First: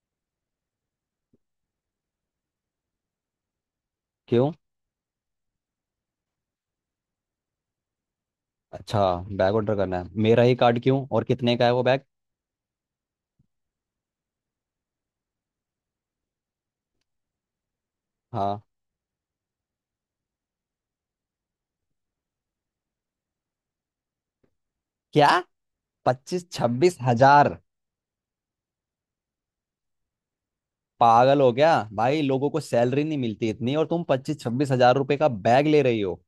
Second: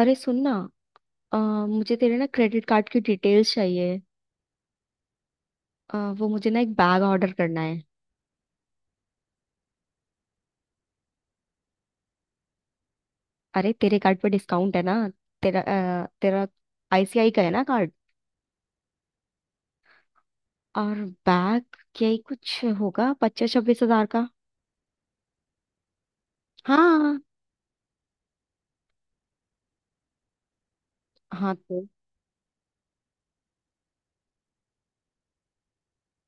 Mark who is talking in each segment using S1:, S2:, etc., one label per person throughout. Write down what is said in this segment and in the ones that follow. S1: अरे सुन ना। अ, मुझे तेरे ना क्रेडिट कार्ड की डिटेल्स चाहिए।
S2: क्यों।
S1: वो मुझे ना एक बैग ऑर्डर करना है।
S2: अच्छा। बैग ऑर्डर करना है मेरा ही कार्ड क्यों? और कितने का है वो बैग?
S1: अरे तेरे कार्ड पे डिस्काउंट है ना। तेरा तेरा आईसीआई का है ना कार्ड।
S2: हाँ।
S1: और बैग क्या ही कुछ होगा 25-26 हजार का।
S2: क्या? पच्चीस छब्बीस
S1: हाँ।
S2: हजार पागल हो
S1: हाँ
S2: गया
S1: तो।
S2: भाई। लोगों को सैलरी नहीं मिलती इतनी और तुम 25-26 हजार रुपए का बैग ले रही हो।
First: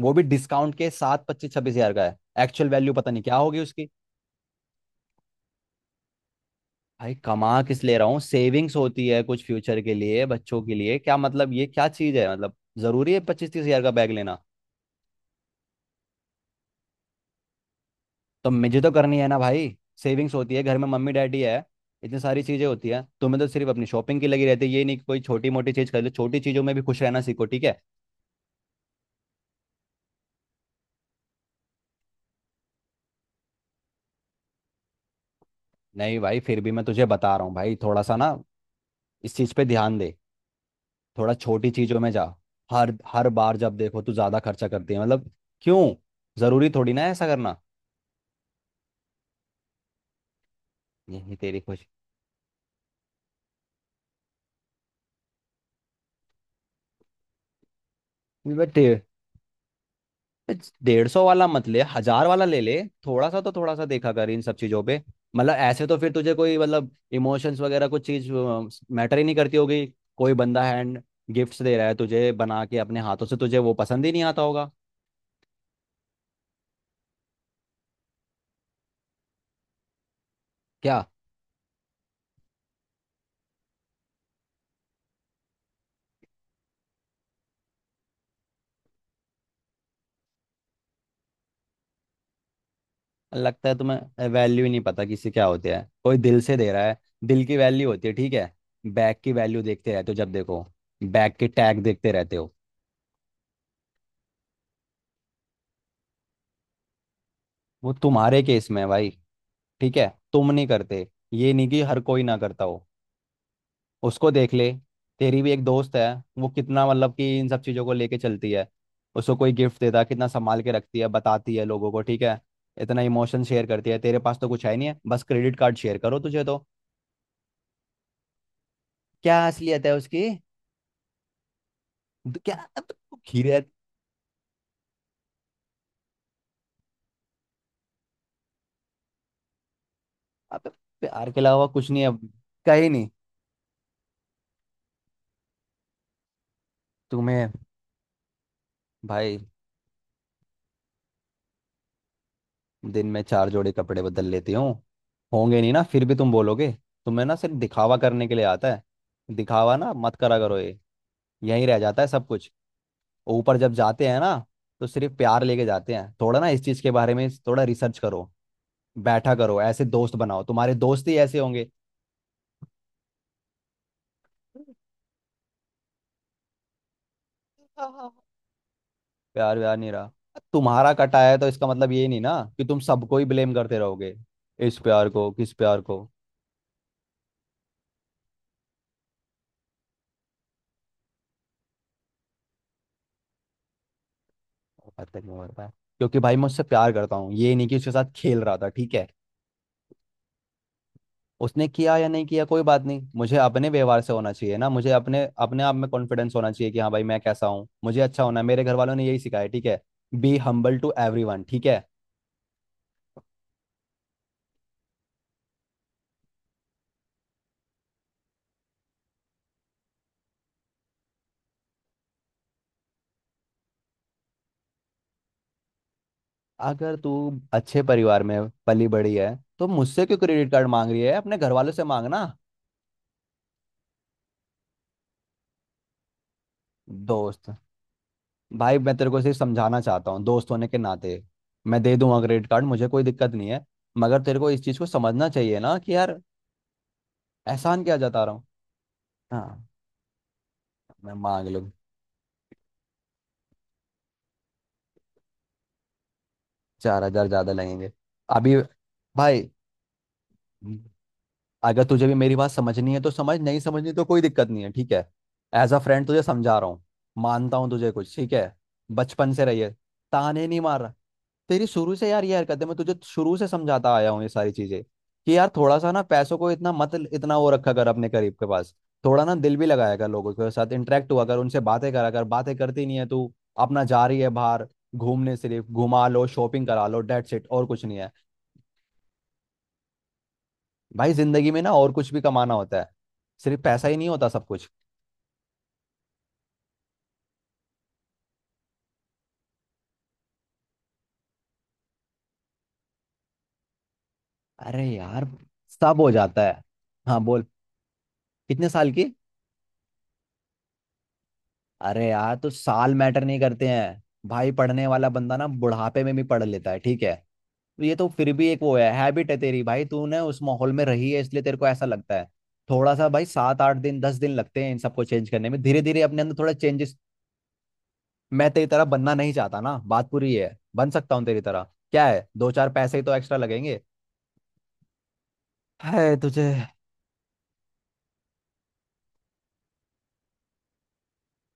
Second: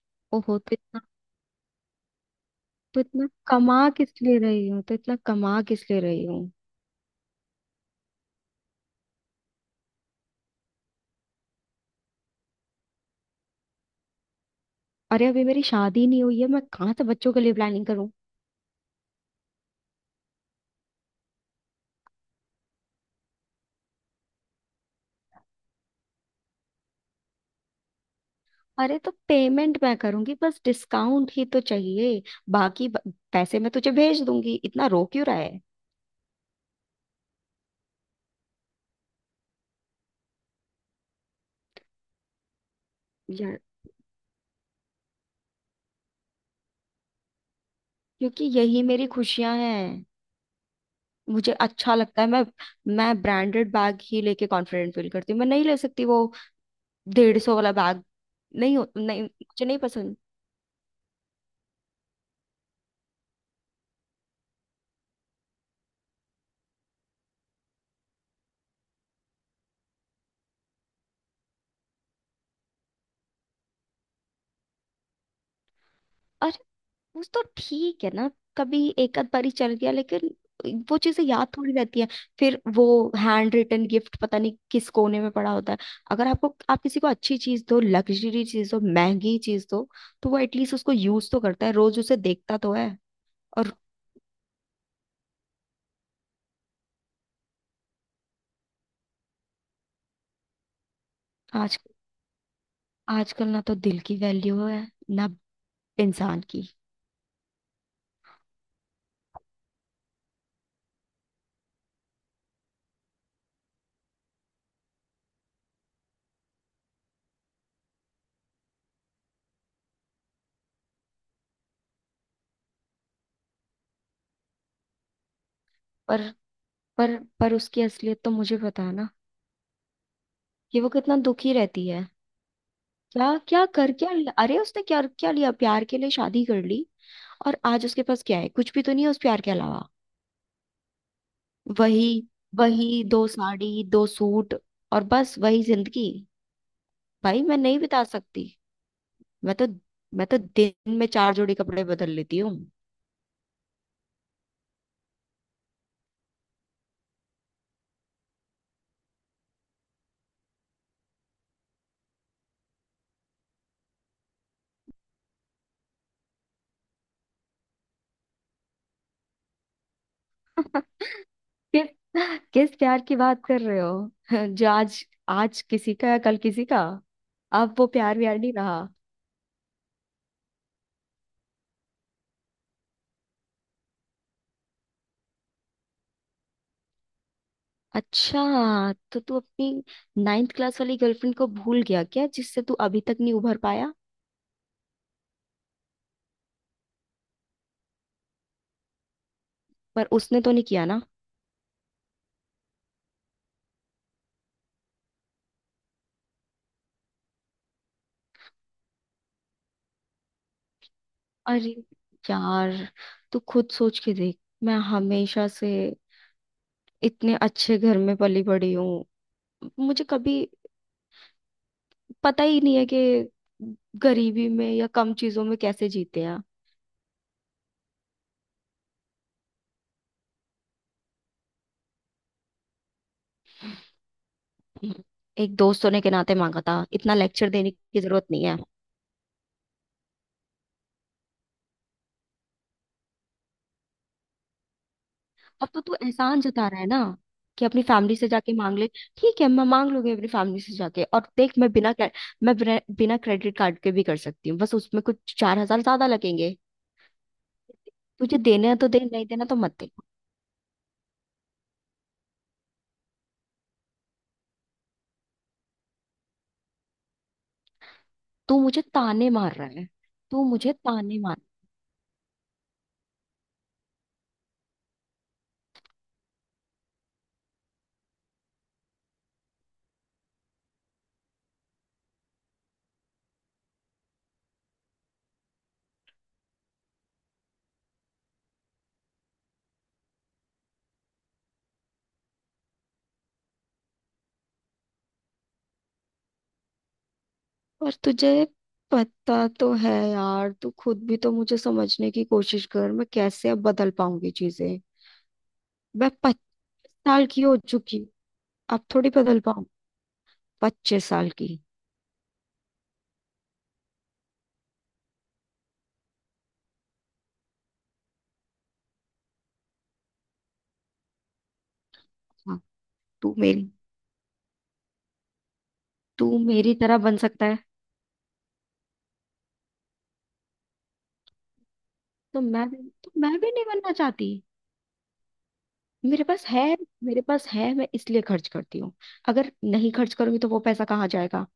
S2: वो भी
S1: ओहो तो
S2: डिस्काउंट के
S1: इतना।
S2: साथ 25-26 हजार का है। एक्चुअल वैल्यू
S1: तो
S2: पता नहीं
S1: इतना
S2: क्या होगी
S1: कमा
S2: उसकी।
S1: किस लिए रही हूँ, तो इतना कमा किस लिए रही हूँ।
S2: भाई, कमा किस ले रहा हूँ? सेविंग्स होती है कुछ फ्यूचर के लिए, बच्चों के लिए। क्या मतलब ये क्या चीज है? मतलब जरूरी है 25-30 हजार का बैग लेना?
S1: अरे अभी मेरी शादी नहीं हुई है। मैं कहाँ से बच्चों के लिए प्लानिंग करूँ?
S2: तो मुझे तो करनी है ना भाई। सेविंग्स होती है, घर में मम्मी डैडी है, इतनी सारी चीजें होती है। तुम्हें तो सिर्फ अपनी शॉपिंग की लगी रहती है। ये नहीं कि कोई छोटी मोटी चीज कर लो। छोटी चीजों में भी खुश रहना सीखो, ठीक है।
S1: अरे तो पेमेंट मैं करूंगी, बस डिस्काउंट ही तो चाहिए। बाकी पैसे मैं तुझे भेज दूंगी। इतना रो क्यों रहा है?
S2: नहीं भाई, फिर भी मैं तुझे बता रहा हूँ भाई, थोड़ा सा ना इस चीज पे ध्यान दे। थोड़ा छोटी चीजों में जा। हर हर बार
S1: यार,
S2: जब देखो तू ज्यादा खर्चा करती है मतलब। क्यों? जरूरी थोड़ी ना है ऐसा करना।
S1: क्योंकि यही मेरी खुशियां हैं।
S2: यही
S1: मुझे
S2: तेरी खुशी?
S1: अच्छा लगता है। मैं ब्रांडेड बैग ही लेके कॉन्फिडेंट फील करती हूँ। मैं नहीं ले सकती वो 150 वाला बैग। नहीं,
S2: बट
S1: हो नहीं, मुझे नहीं पसंद।
S2: 150 वाला मत ले, हजार वाला ले ले। थोड़ा सा तो, थोड़ा सा देखा कर इन सब चीजों पे। मतलब ऐसे तो फिर तुझे कोई मतलब इमोशंस वगैरह कुछ चीज मैटर ही नहीं करती होगी। कोई बंदा हैंड गिफ्ट्स दे रहा है तुझे बना के अपने हाथों से, तुझे वो पसंद ही नहीं आता होगा।
S1: वो तो ठीक है ना। कभी एक आध बारी चल गया, लेकिन वो
S2: क्या?
S1: चीजें याद थोड़ी रहती है। फिर वो हैंड रिटन गिफ्ट पता नहीं किस कोने में पड़ा होता है। अगर आपको आप किसी को अच्छी चीज दो, लग्जरी चीज दो, महंगी चीज दो, तो वो एटलीस्ट उसको यूज तो करता है, रोज उसे देखता तो है।
S2: लगता
S1: और
S2: है तुम्हें वैल्यू ही नहीं पता किसी क्या होती है। कोई दिल से दे रहा है, दिल की वैल्यू होती है, ठीक है। बैग की वैल्यू देखते रहते हो जब देखो, बैग के
S1: आज,
S2: टैग देखते रहते हो।
S1: आजकल ना तो दिल की वैल्यू है ना इंसान की।
S2: वो तुम्हारे केस में है भाई, ठीक है। तुम नहीं करते, ये नहीं कि हर कोई ना करता हो। उसको देख ले, तेरी भी एक दोस्त है, वो कितना मतलब कि इन सब चीज़ों को लेके चलती है। उसको कोई गिफ्ट देता है कितना संभाल के रखती है, बताती है लोगों को, ठीक है। इतना इमोशन शेयर करती है, तेरे पास तो कुछ है नहीं है, बस क्रेडिट कार्ड शेयर करो
S1: पर
S2: तुझे तो।
S1: पर उसकी असलियत तो मुझे पता है ना।
S2: क्या असलियत है उसकी?
S1: कि वो कितना दुखी रहती है।
S2: क्या अब?
S1: क्या
S2: खीरे है?
S1: क्या कर, क्या लिया? अरे उसने क्या क्या लिया? प्यार के लिए शादी कर ली। और आज उसके पास क्या है? कुछ भी तो नहीं है उस प्यार के अलावा।
S2: अब प्यार के अलावा कुछ नहीं है।
S1: वही
S2: कहीं
S1: वही
S2: नहीं।
S1: दो साड़ी दो सूट। और बस वही जिंदगी। भाई
S2: तुम्हें।
S1: मैं नहीं बिता सकती।
S2: भाई।
S1: मैं तो मैं तो दिन में चार जोड़ी कपड़े बदल लेती हूँ।
S2: दिन में चार जोड़े कपड़े बदल लेती हूँ? होंगे नहीं ना फिर भी तुम बोलोगे। तुम्हें ना सिर्फ दिखावा करने के लिए आता है। दिखावा ना मत करा करो ये, यहीं रह जाता है सब कुछ। ऊपर जब जाते हैं ना तो सिर्फ प्यार लेके जाते हैं। थोड़ा ना इस चीज के बारे में थोड़ा रिसर्च करो, बैठा करो। ऐसे दोस्त बनाओ, तुम्हारे दोस्त ही ऐसे होंगे।
S1: किस किस प्यार की बात कर रहे हो जो आज, आज किसी का, कल किसी का। अब वो
S2: प्यार
S1: प्यार व्यार नहीं रहा।
S2: व्यार नहीं रहा? तुम्हारा कटा है तो इसका मतलब ये नहीं ना कि तुम सबको ही ब्लेम करते रहोगे। इस प्यार को, किस प्यार को?
S1: अच्छा, तो तू अपनी नाइन्थ क्लास वाली गर्लफ्रेंड को भूल गया क्या, जिससे तू अभी तक नहीं उभर पाया?
S2: पता नहीं हो रहा है, क्योंकि भाई मैं उससे प्यार करता हूँ, ये नहीं कि उसके साथ खेल रहा था, ठीक है।
S1: पर उसने तो नहीं किया ना।
S2: उसने किया या नहीं किया कोई बात नहीं, मुझे अपने व्यवहार से होना चाहिए ना। मुझे अपने अपने आप में कॉन्फिडेंस होना चाहिए कि हाँ भाई मैं कैसा हूँ, मुझे अच्छा होना है। मेरे घर वालों ने यही सिखाया है, ठीक है। बी हम्बल टू एवरीवन, ठीक
S1: अरे
S2: है।
S1: यार तू खुद सोच के देख। मैं हमेशा से इतने अच्छे घर में पली बड़ी हूँ। मुझे कभी पता ही नहीं है कि गरीबी में या कम चीजों में कैसे जीते हैं।
S2: अगर तू अच्छे परिवार में पली बड़ी है तो मुझसे क्यों क्रेडिट कार्ड मांग रही है? अपने घर वालों से मांगना।
S1: एक दोस्तों ने के नाते मांगा था, इतना
S2: दोस्त?
S1: लेक्चर देने की जरूरत नहीं है।
S2: भाई मैं तेरे को सिर्फ समझाना चाहता हूँ दोस्त होने के नाते। मैं दे दूंगा क्रेडिट कार्ड, मुझे कोई दिक्कत नहीं है, मगर तेरे को इस चीज को समझना चाहिए
S1: अब
S2: ना
S1: तो
S2: कि
S1: तू
S2: यार।
S1: एहसान जता रहा है ना, कि अपनी
S2: एहसान किया
S1: फैमिली
S2: जाता
S1: से
S2: रहा हूँ?
S1: जाके मांग ले। ठीक है, मैं
S2: हाँ,
S1: मांग लूंगी अपनी फैमिली से जाके,
S2: मैं
S1: और
S2: मांग
S1: देख,
S2: लूँ।
S1: मैं बिना मैं बिना बिना क्रेडिट कार्ड के भी कर सकती हूँ। बस उसमें कुछ 4 हजार ज्यादा लगेंगे।
S2: 4,000 ज्यादा लगेंगे?
S1: तुझे
S2: अभी
S1: देना है तो दे, नहीं देना
S2: भाई,
S1: तो मत दे।
S2: अगर तुझे भी मेरी बात समझनी है तो समझ, नहीं समझनी तो कोई दिक्कत नहीं है, ठीक है। एज अ फ्रेंड तुझे समझा रहा हूँ। मानता हूँ तुझे कुछ ठीक है
S1: तू मुझे ताने
S2: बचपन से
S1: मार
S2: रही
S1: रहा
S2: है।
S1: है। तू
S2: ताने नहीं
S1: मुझे
S2: मार रहा।
S1: ताने मार।
S2: तेरी शुरू से यार ये हरकत है, मैं तुझे शुरू से समझाता आया हूँ ये सारी चीजें। कि यार थोड़ा सा ना पैसों को इतना मत, इतना वो रखा कर अपने करीब के पास। थोड़ा ना दिल भी लगाया कर, लोगों के साथ इंटरेक्ट हुआ कर, उनसे बातें करा कर। बातें करती नहीं है तू, अपना जा रही है बाहर घूमने, सिर्फ घुमा लो शॉपिंग करा लो, डेट्स इट, और कुछ नहीं है। भाई जिंदगी में ना और कुछ भी कमाना होता है, सिर्फ पैसा ही नहीं होता सब कुछ।
S1: और तुझे पता तो है यार। तू खुद भी तो मुझे समझने की कोशिश कर। मैं कैसे अब बदल पाऊंगी चीजें।
S2: अरे यार, सब
S1: मैं
S2: हो
S1: पच्चीस
S2: जाता है। हाँ
S1: साल की
S2: बोल।
S1: हो चुकी।
S2: कितने
S1: अब
S2: साल की?
S1: थोड़ी बदल पाऊं, 25 साल की।
S2: अरे यार, तो साल मैटर नहीं करते हैं भाई। पढ़ने वाला बंदा ना बुढ़ापे में भी पढ़ लेता है, ठीक है। तो ये तो फिर भी एक वो है, हैबिट है तेरी भाई, तूने उस माहौल में रही है इसलिए तेरे को ऐसा लगता है।
S1: हाँ।
S2: थोड़ा सा भाई,
S1: तू
S2: सात
S1: मेरी
S2: आठ दिन 10 दिन लगते हैं इन सबको चेंज करने में। धीरे धीरे अपने
S1: तू
S2: अंदर थोड़ा
S1: मेरी
S2: चेंजेस।
S1: तरह बन सकता है।
S2: मैं तेरी तरह बनना नहीं चाहता ना, बात पूरी है। बन सकता हूँ तेरी तरह, क्या है,
S1: तो
S2: दो
S1: मैं
S2: चार
S1: भी
S2: पैसे ही
S1: तो
S2: तो
S1: मैं
S2: एक्स्ट्रा
S1: भी नहीं
S2: लगेंगे।
S1: बनना चाहती।
S2: है
S1: मेरे पास
S2: तुझे।
S1: है मेरे पास है। मैं इसलिए खर्च करती हूँ। अगर नहीं खर्च करूंगी तो वो पैसा कहाँ जाएगा?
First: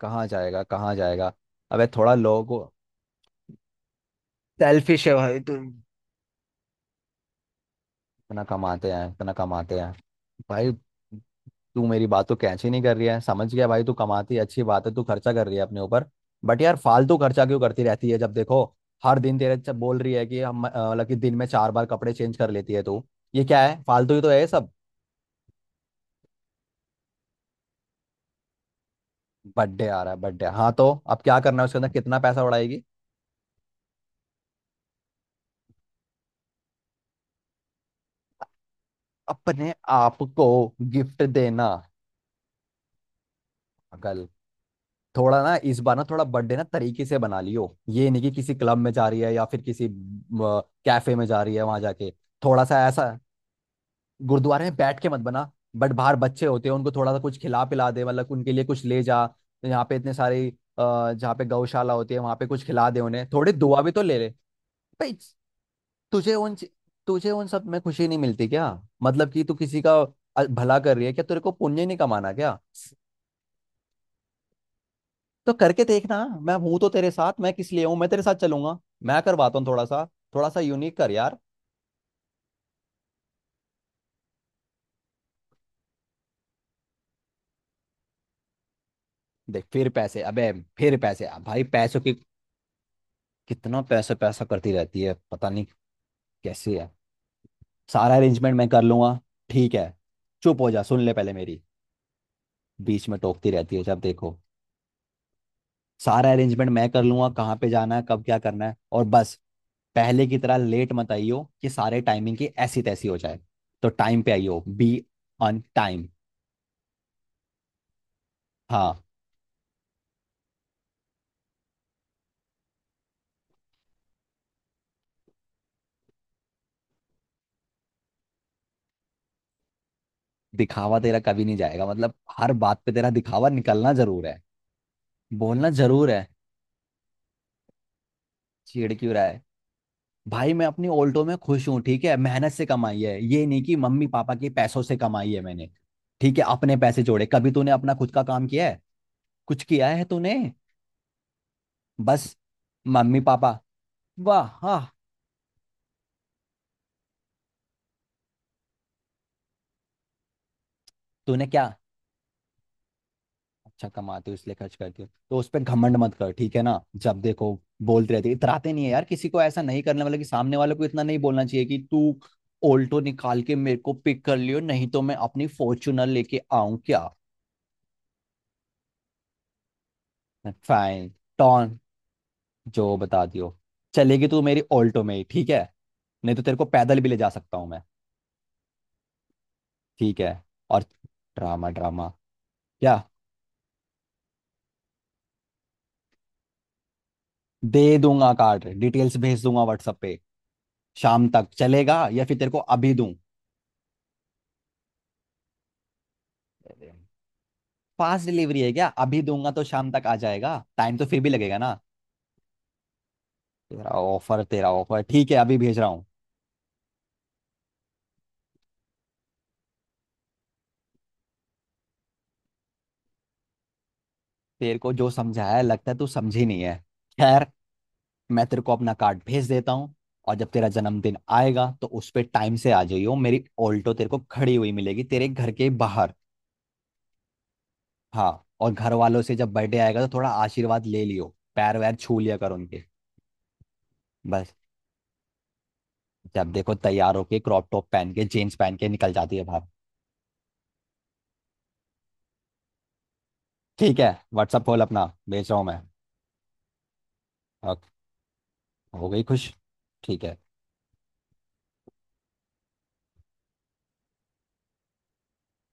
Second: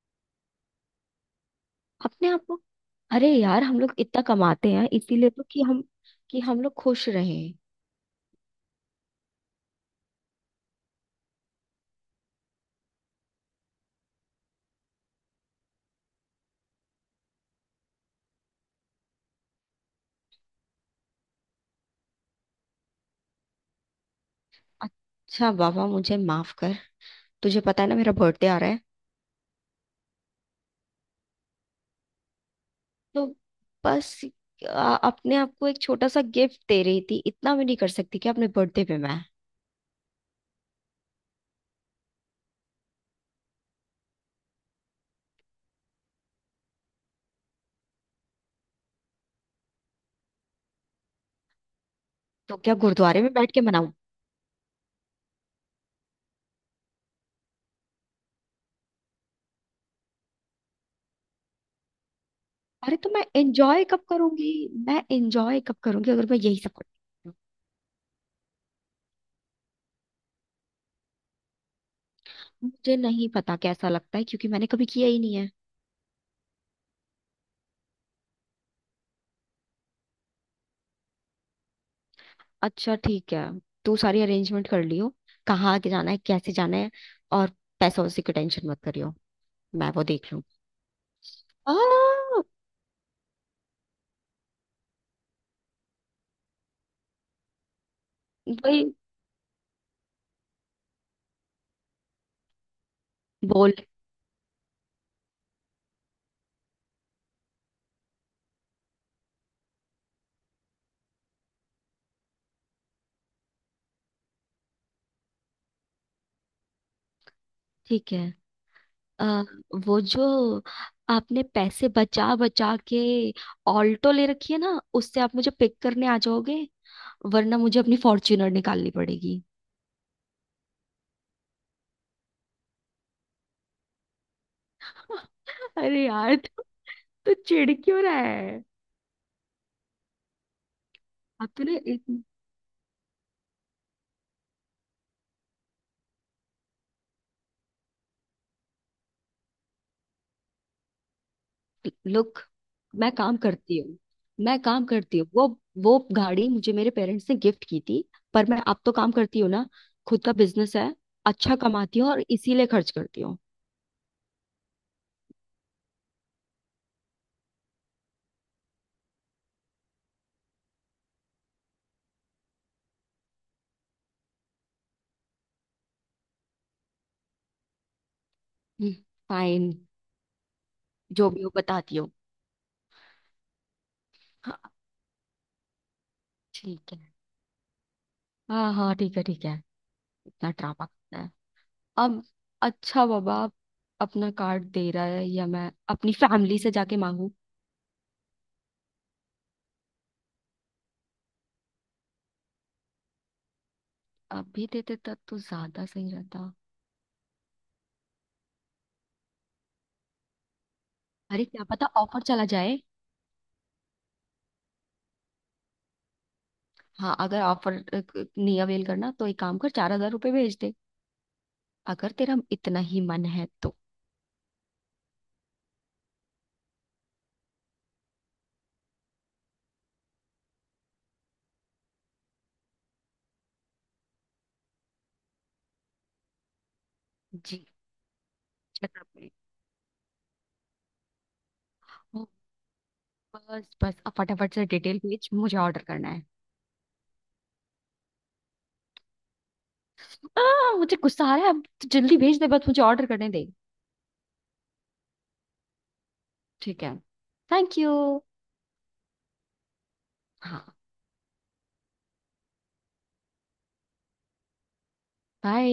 S2: कहाँ जाएगा? कहाँ जाएगा? अबे, थोड़ा
S1: अपने
S2: लोगों
S1: आप को।
S2: को।
S1: अरे यार हम लोग इतना कमाते हैं
S2: सेल्फिश है
S1: इसीलिए
S2: भाई
S1: तो,
S2: तुम।
S1: कि हम लोग खुश रहें।
S2: इतना कमाते हैं, इतना कमाते हैं। भाई, तू मेरी बात तो कैच ही नहीं कर रही है। समझ गया भाई, तू कमाती है अच्छी बात है, तू खर्चा कर रही है अपने ऊपर, बट यार फालतू खर्चा क्यों करती रहती है जब देखो। हर दिन तेरे से बोल रही है कि मतलब कि दिन में चार बार कपड़े चेंज कर लेती है तू। ये क्या है? फालतू ही तो है ये सब।
S1: अच्छा बाबा, मुझे माफ कर। तुझे पता है ना मेरा बर्थडे आ रहा है।
S2: बर्थडे आ रहा है, बर्थडे हाँ। तो अब क्या करना है उसके अंदर, कितना पैसा उड़ाएगी?
S1: तो बस अपने आप को एक छोटा सा गिफ्ट दे रही थी। इतना भी नहीं कर सकती कि अपने बर्थडे पे मैं।
S2: अपने आप को गिफ्ट देना, पागल। थोड़ा ना इस बार ना, थोड़ा बर्थडे ना तरीके से बना लियो, ये नहीं कि किसी क्लब में जा रही है या फिर किसी कैफे में जा रही है वहां जाके
S1: तो
S2: थोड़ा
S1: क्या
S2: सा ऐसा।
S1: गुरुद्वारे में बैठ के मनाऊं?
S2: गुरुद्वारे में बैठ के मत बना। बट बाहर बच्चे होते हैं उनको थोड़ा सा कुछ खिला पिला दे, मतलब उनके लिए कुछ ले जा। यहाँ पे इतने सारे जहाँ पे गौशाला होती है वहां पे कुछ खिला
S1: अरे
S2: दे
S1: तो मैं
S2: उन्हें, थोड़ी दुआ
S1: एंजॉय
S2: भी तो
S1: कब
S2: ले ले।
S1: करूंगी? मैं
S2: भाई
S1: एंजॉय कब करूंगी अगर
S2: तुझे
S1: मैं
S2: उन
S1: यही सब करती
S2: तुझे
S1: हूँ।
S2: उन सब में खुशी नहीं मिलती क्या? मतलब कि तू किसी का भला कर रही है क्या, तेरे को पुण्य नहीं कमाना क्या?
S1: मुझे नहीं पता कैसा लगता है, क्योंकि मैंने कभी किया ही नहीं है।
S2: तो करके देखना, मैं हूं तो तेरे साथ, मैं किस लिए हूं, मैं तेरे साथ चलूंगा। मैं करवाता हूँ थोड़ा सा यूनिक कर यार।
S1: अच्छा ठीक है, तू सारी अरेंजमेंट कर लियो। कहाँ आगे जाना है, कैसे जाना है, और पैसा, उसी की टेंशन मत करियो।
S2: देख फिर
S1: मैं वो
S2: पैसे,
S1: देख लूँ।
S2: अबे फिर पैसे अब, भाई
S1: आ,
S2: पैसों की कितना पैसा पैसा करती रहती है पता नहीं कैसे है। सारा अरेंजमेंट मैं कर
S1: वही
S2: लूंगा, ठीक है। चुप हो जा, सुन ले पहले मेरी, बीच में टोकती
S1: बोल।
S2: रहती है जब देखो। सारा अरेंजमेंट मैं कर लूंगा, कहाँ पे जाना है, कब क्या करना है, और बस पहले की तरह लेट मत आइयो कि सारे टाइमिंग की ऐसी तैसी हो जाए। तो टाइम पे आइयो, बी ऑन टाइम।
S1: ठीक है।
S2: हाँ।
S1: आ, वो जो आपने पैसे बचा बचा के ऑल्टो ले रखी है ना, उससे आप मुझे पिक करने आ जाओगे, वरना मुझे अपनी फॉर्च्यूनर निकालनी पड़ेगी।
S2: दिखावा तेरा कभी नहीं जाएगा मतलब। हर बात पे तेरा दिखावा निकलना जरूर है, बोलना
S1: अरे
S2: जरूर है।
S1: यार तू तो चिढ़ क्यों रहा है?
S2: चिढ़ क्यों रहा है? भाई मैं अपनी ऑल्टो में
S1: अब
S2: खुश
S1: तूने
S2: हूँ,
S1: एक
S2: ठीक है, मेहनत से कमाई है, ये नहीं कि मम्मी पापा के पैसों से कमाई है मैंने। ठीक है, अपने पैसे जोड़े। कभी तूने अपना खुद का काम किया है? कुछ किया है तूने? बस
S1: लुक, मैं
S2: मम्मी
S1: काम
S2: पापा।
S1: करती हूँ।
S2: वाह, हाँ।
S1: वो गाड़ी मुझे मेरे पेरेंट्स ने गिफ्ट की थी। पर मैं अब तो काम करती हूँ ना। खुद का बिजनेस है।
S2: तूने
S1: अच्छा
S2: क्या।
S1: कमाती हूँ और इसीलिए खर्च करती हूँ।
S2: अच्छा कमाते हो इसलिए खर्च करते हो तो उस पर घमंड मत कर, ठीक है ना। जब देखो बोलते रहते, इतराते नहीं है यार किसी को। ऐसा नहीं करने वाला कि सामने वाले को इतना नहीं बोलना चाहिए कि तू ऑल्टो निकाल के मेरे को पिक कर लियो, नहीं तो मैं अपनी फॉर्च्यूनर लेके आऊं क्या।
S1: फाइन।
S2: फाइन।
S1: जो भी हो,
S2: टॉन।
S1: बताती हूँ।
S2: जो बता दियो। चलेगी तू मेरी
S1: हाँ
S2: ऑल्टो में ही, ठीक है। नहीं तो तेरे को
S1: ठीक
S2: पैदल
S1: है।
S2: भी ले जा सकता हूँ मैं।
S1: हाँ, हाँ, ठीक है, ठीक है।
S2: ठीक है।
S1: इतना
S2: और
S1: ड्रामा करना है।
S2: Drama, drama.
S1: अब
S2: क्या?
S1: अच्छा बाबा, अपना कार्ड दे रहा है या मैं अपनी फैमिली से जाके मांगू?
S2: दे दूंगा कार्ड, डिटेल्स भेज दूंगा व्हाट्सएप पे। शाम तक चलेगा या फिर तेरे को अभी
S1: अब भी देते तब तो ज्यादा सही रहता।
S2: दूं? फास्ट डिलीवरी है क्या? अभी दूंगा तो शाम तक आ जाएगा, टाइम तो फिर भी
S1: अरे
S2: लगेगा
S1: क्या
S2: ना।
S1: पता ऑफर चला जाए।
S2: तेरा ऑफर, तेरा ऑफर ठीक है, अभी भेज रहा हूँ।
S1: हाँ, अगर ऑफर नहीं अवेल करना तो एक काम कर, 4 हजार रुपये भेज दे, अगर तेरा इतना ही मन है तो।
S2: तेरे को जो समझाया है, लगता है तू समझी नहीं है, खैर। मैं तेरे को अपना कार्ड भेज देता हूँ, और जब तेरा जन्मदिन आएगा तो उस पे टाइम से आ जाइयो, मेरी ऑल्टो तेरे को खड़ी हुई मिलेगी तेरे घर के बाहर।
S1: जी,
S2: हाँ, और घर
S1: बता
S2: वालों
S1: भाई।
S2: से जब बर्थडे आएगा तो थोड़ा आशीर्वाद ले लियो, पैर वैर छू
S1: ओ,
S2: लिया कर उनके।
S1: बस बस, अब
S2: बस,
S1: फटाफट से डिटेल भेज, मुझे ऑर्डर करना है।
S2: जब देखो तैयार होके क्रॉप टॉप पहन के जीन्स पहन के निकल जाती है बाहर।
S1: मुझे गुस्सा आ रहा है अब तो, जल्दी भेज दे, बस मुझे ऑर्डर करने दे।
S2: ठीक है, व्हाट्सअप खोल अपना, भेज रहा हूँ मैं।
S1: ठीक है। Thank
S2: Okay.
S1: यू।
S2: हो गई खुश? ठीक है।
S1: हाँ, बाय।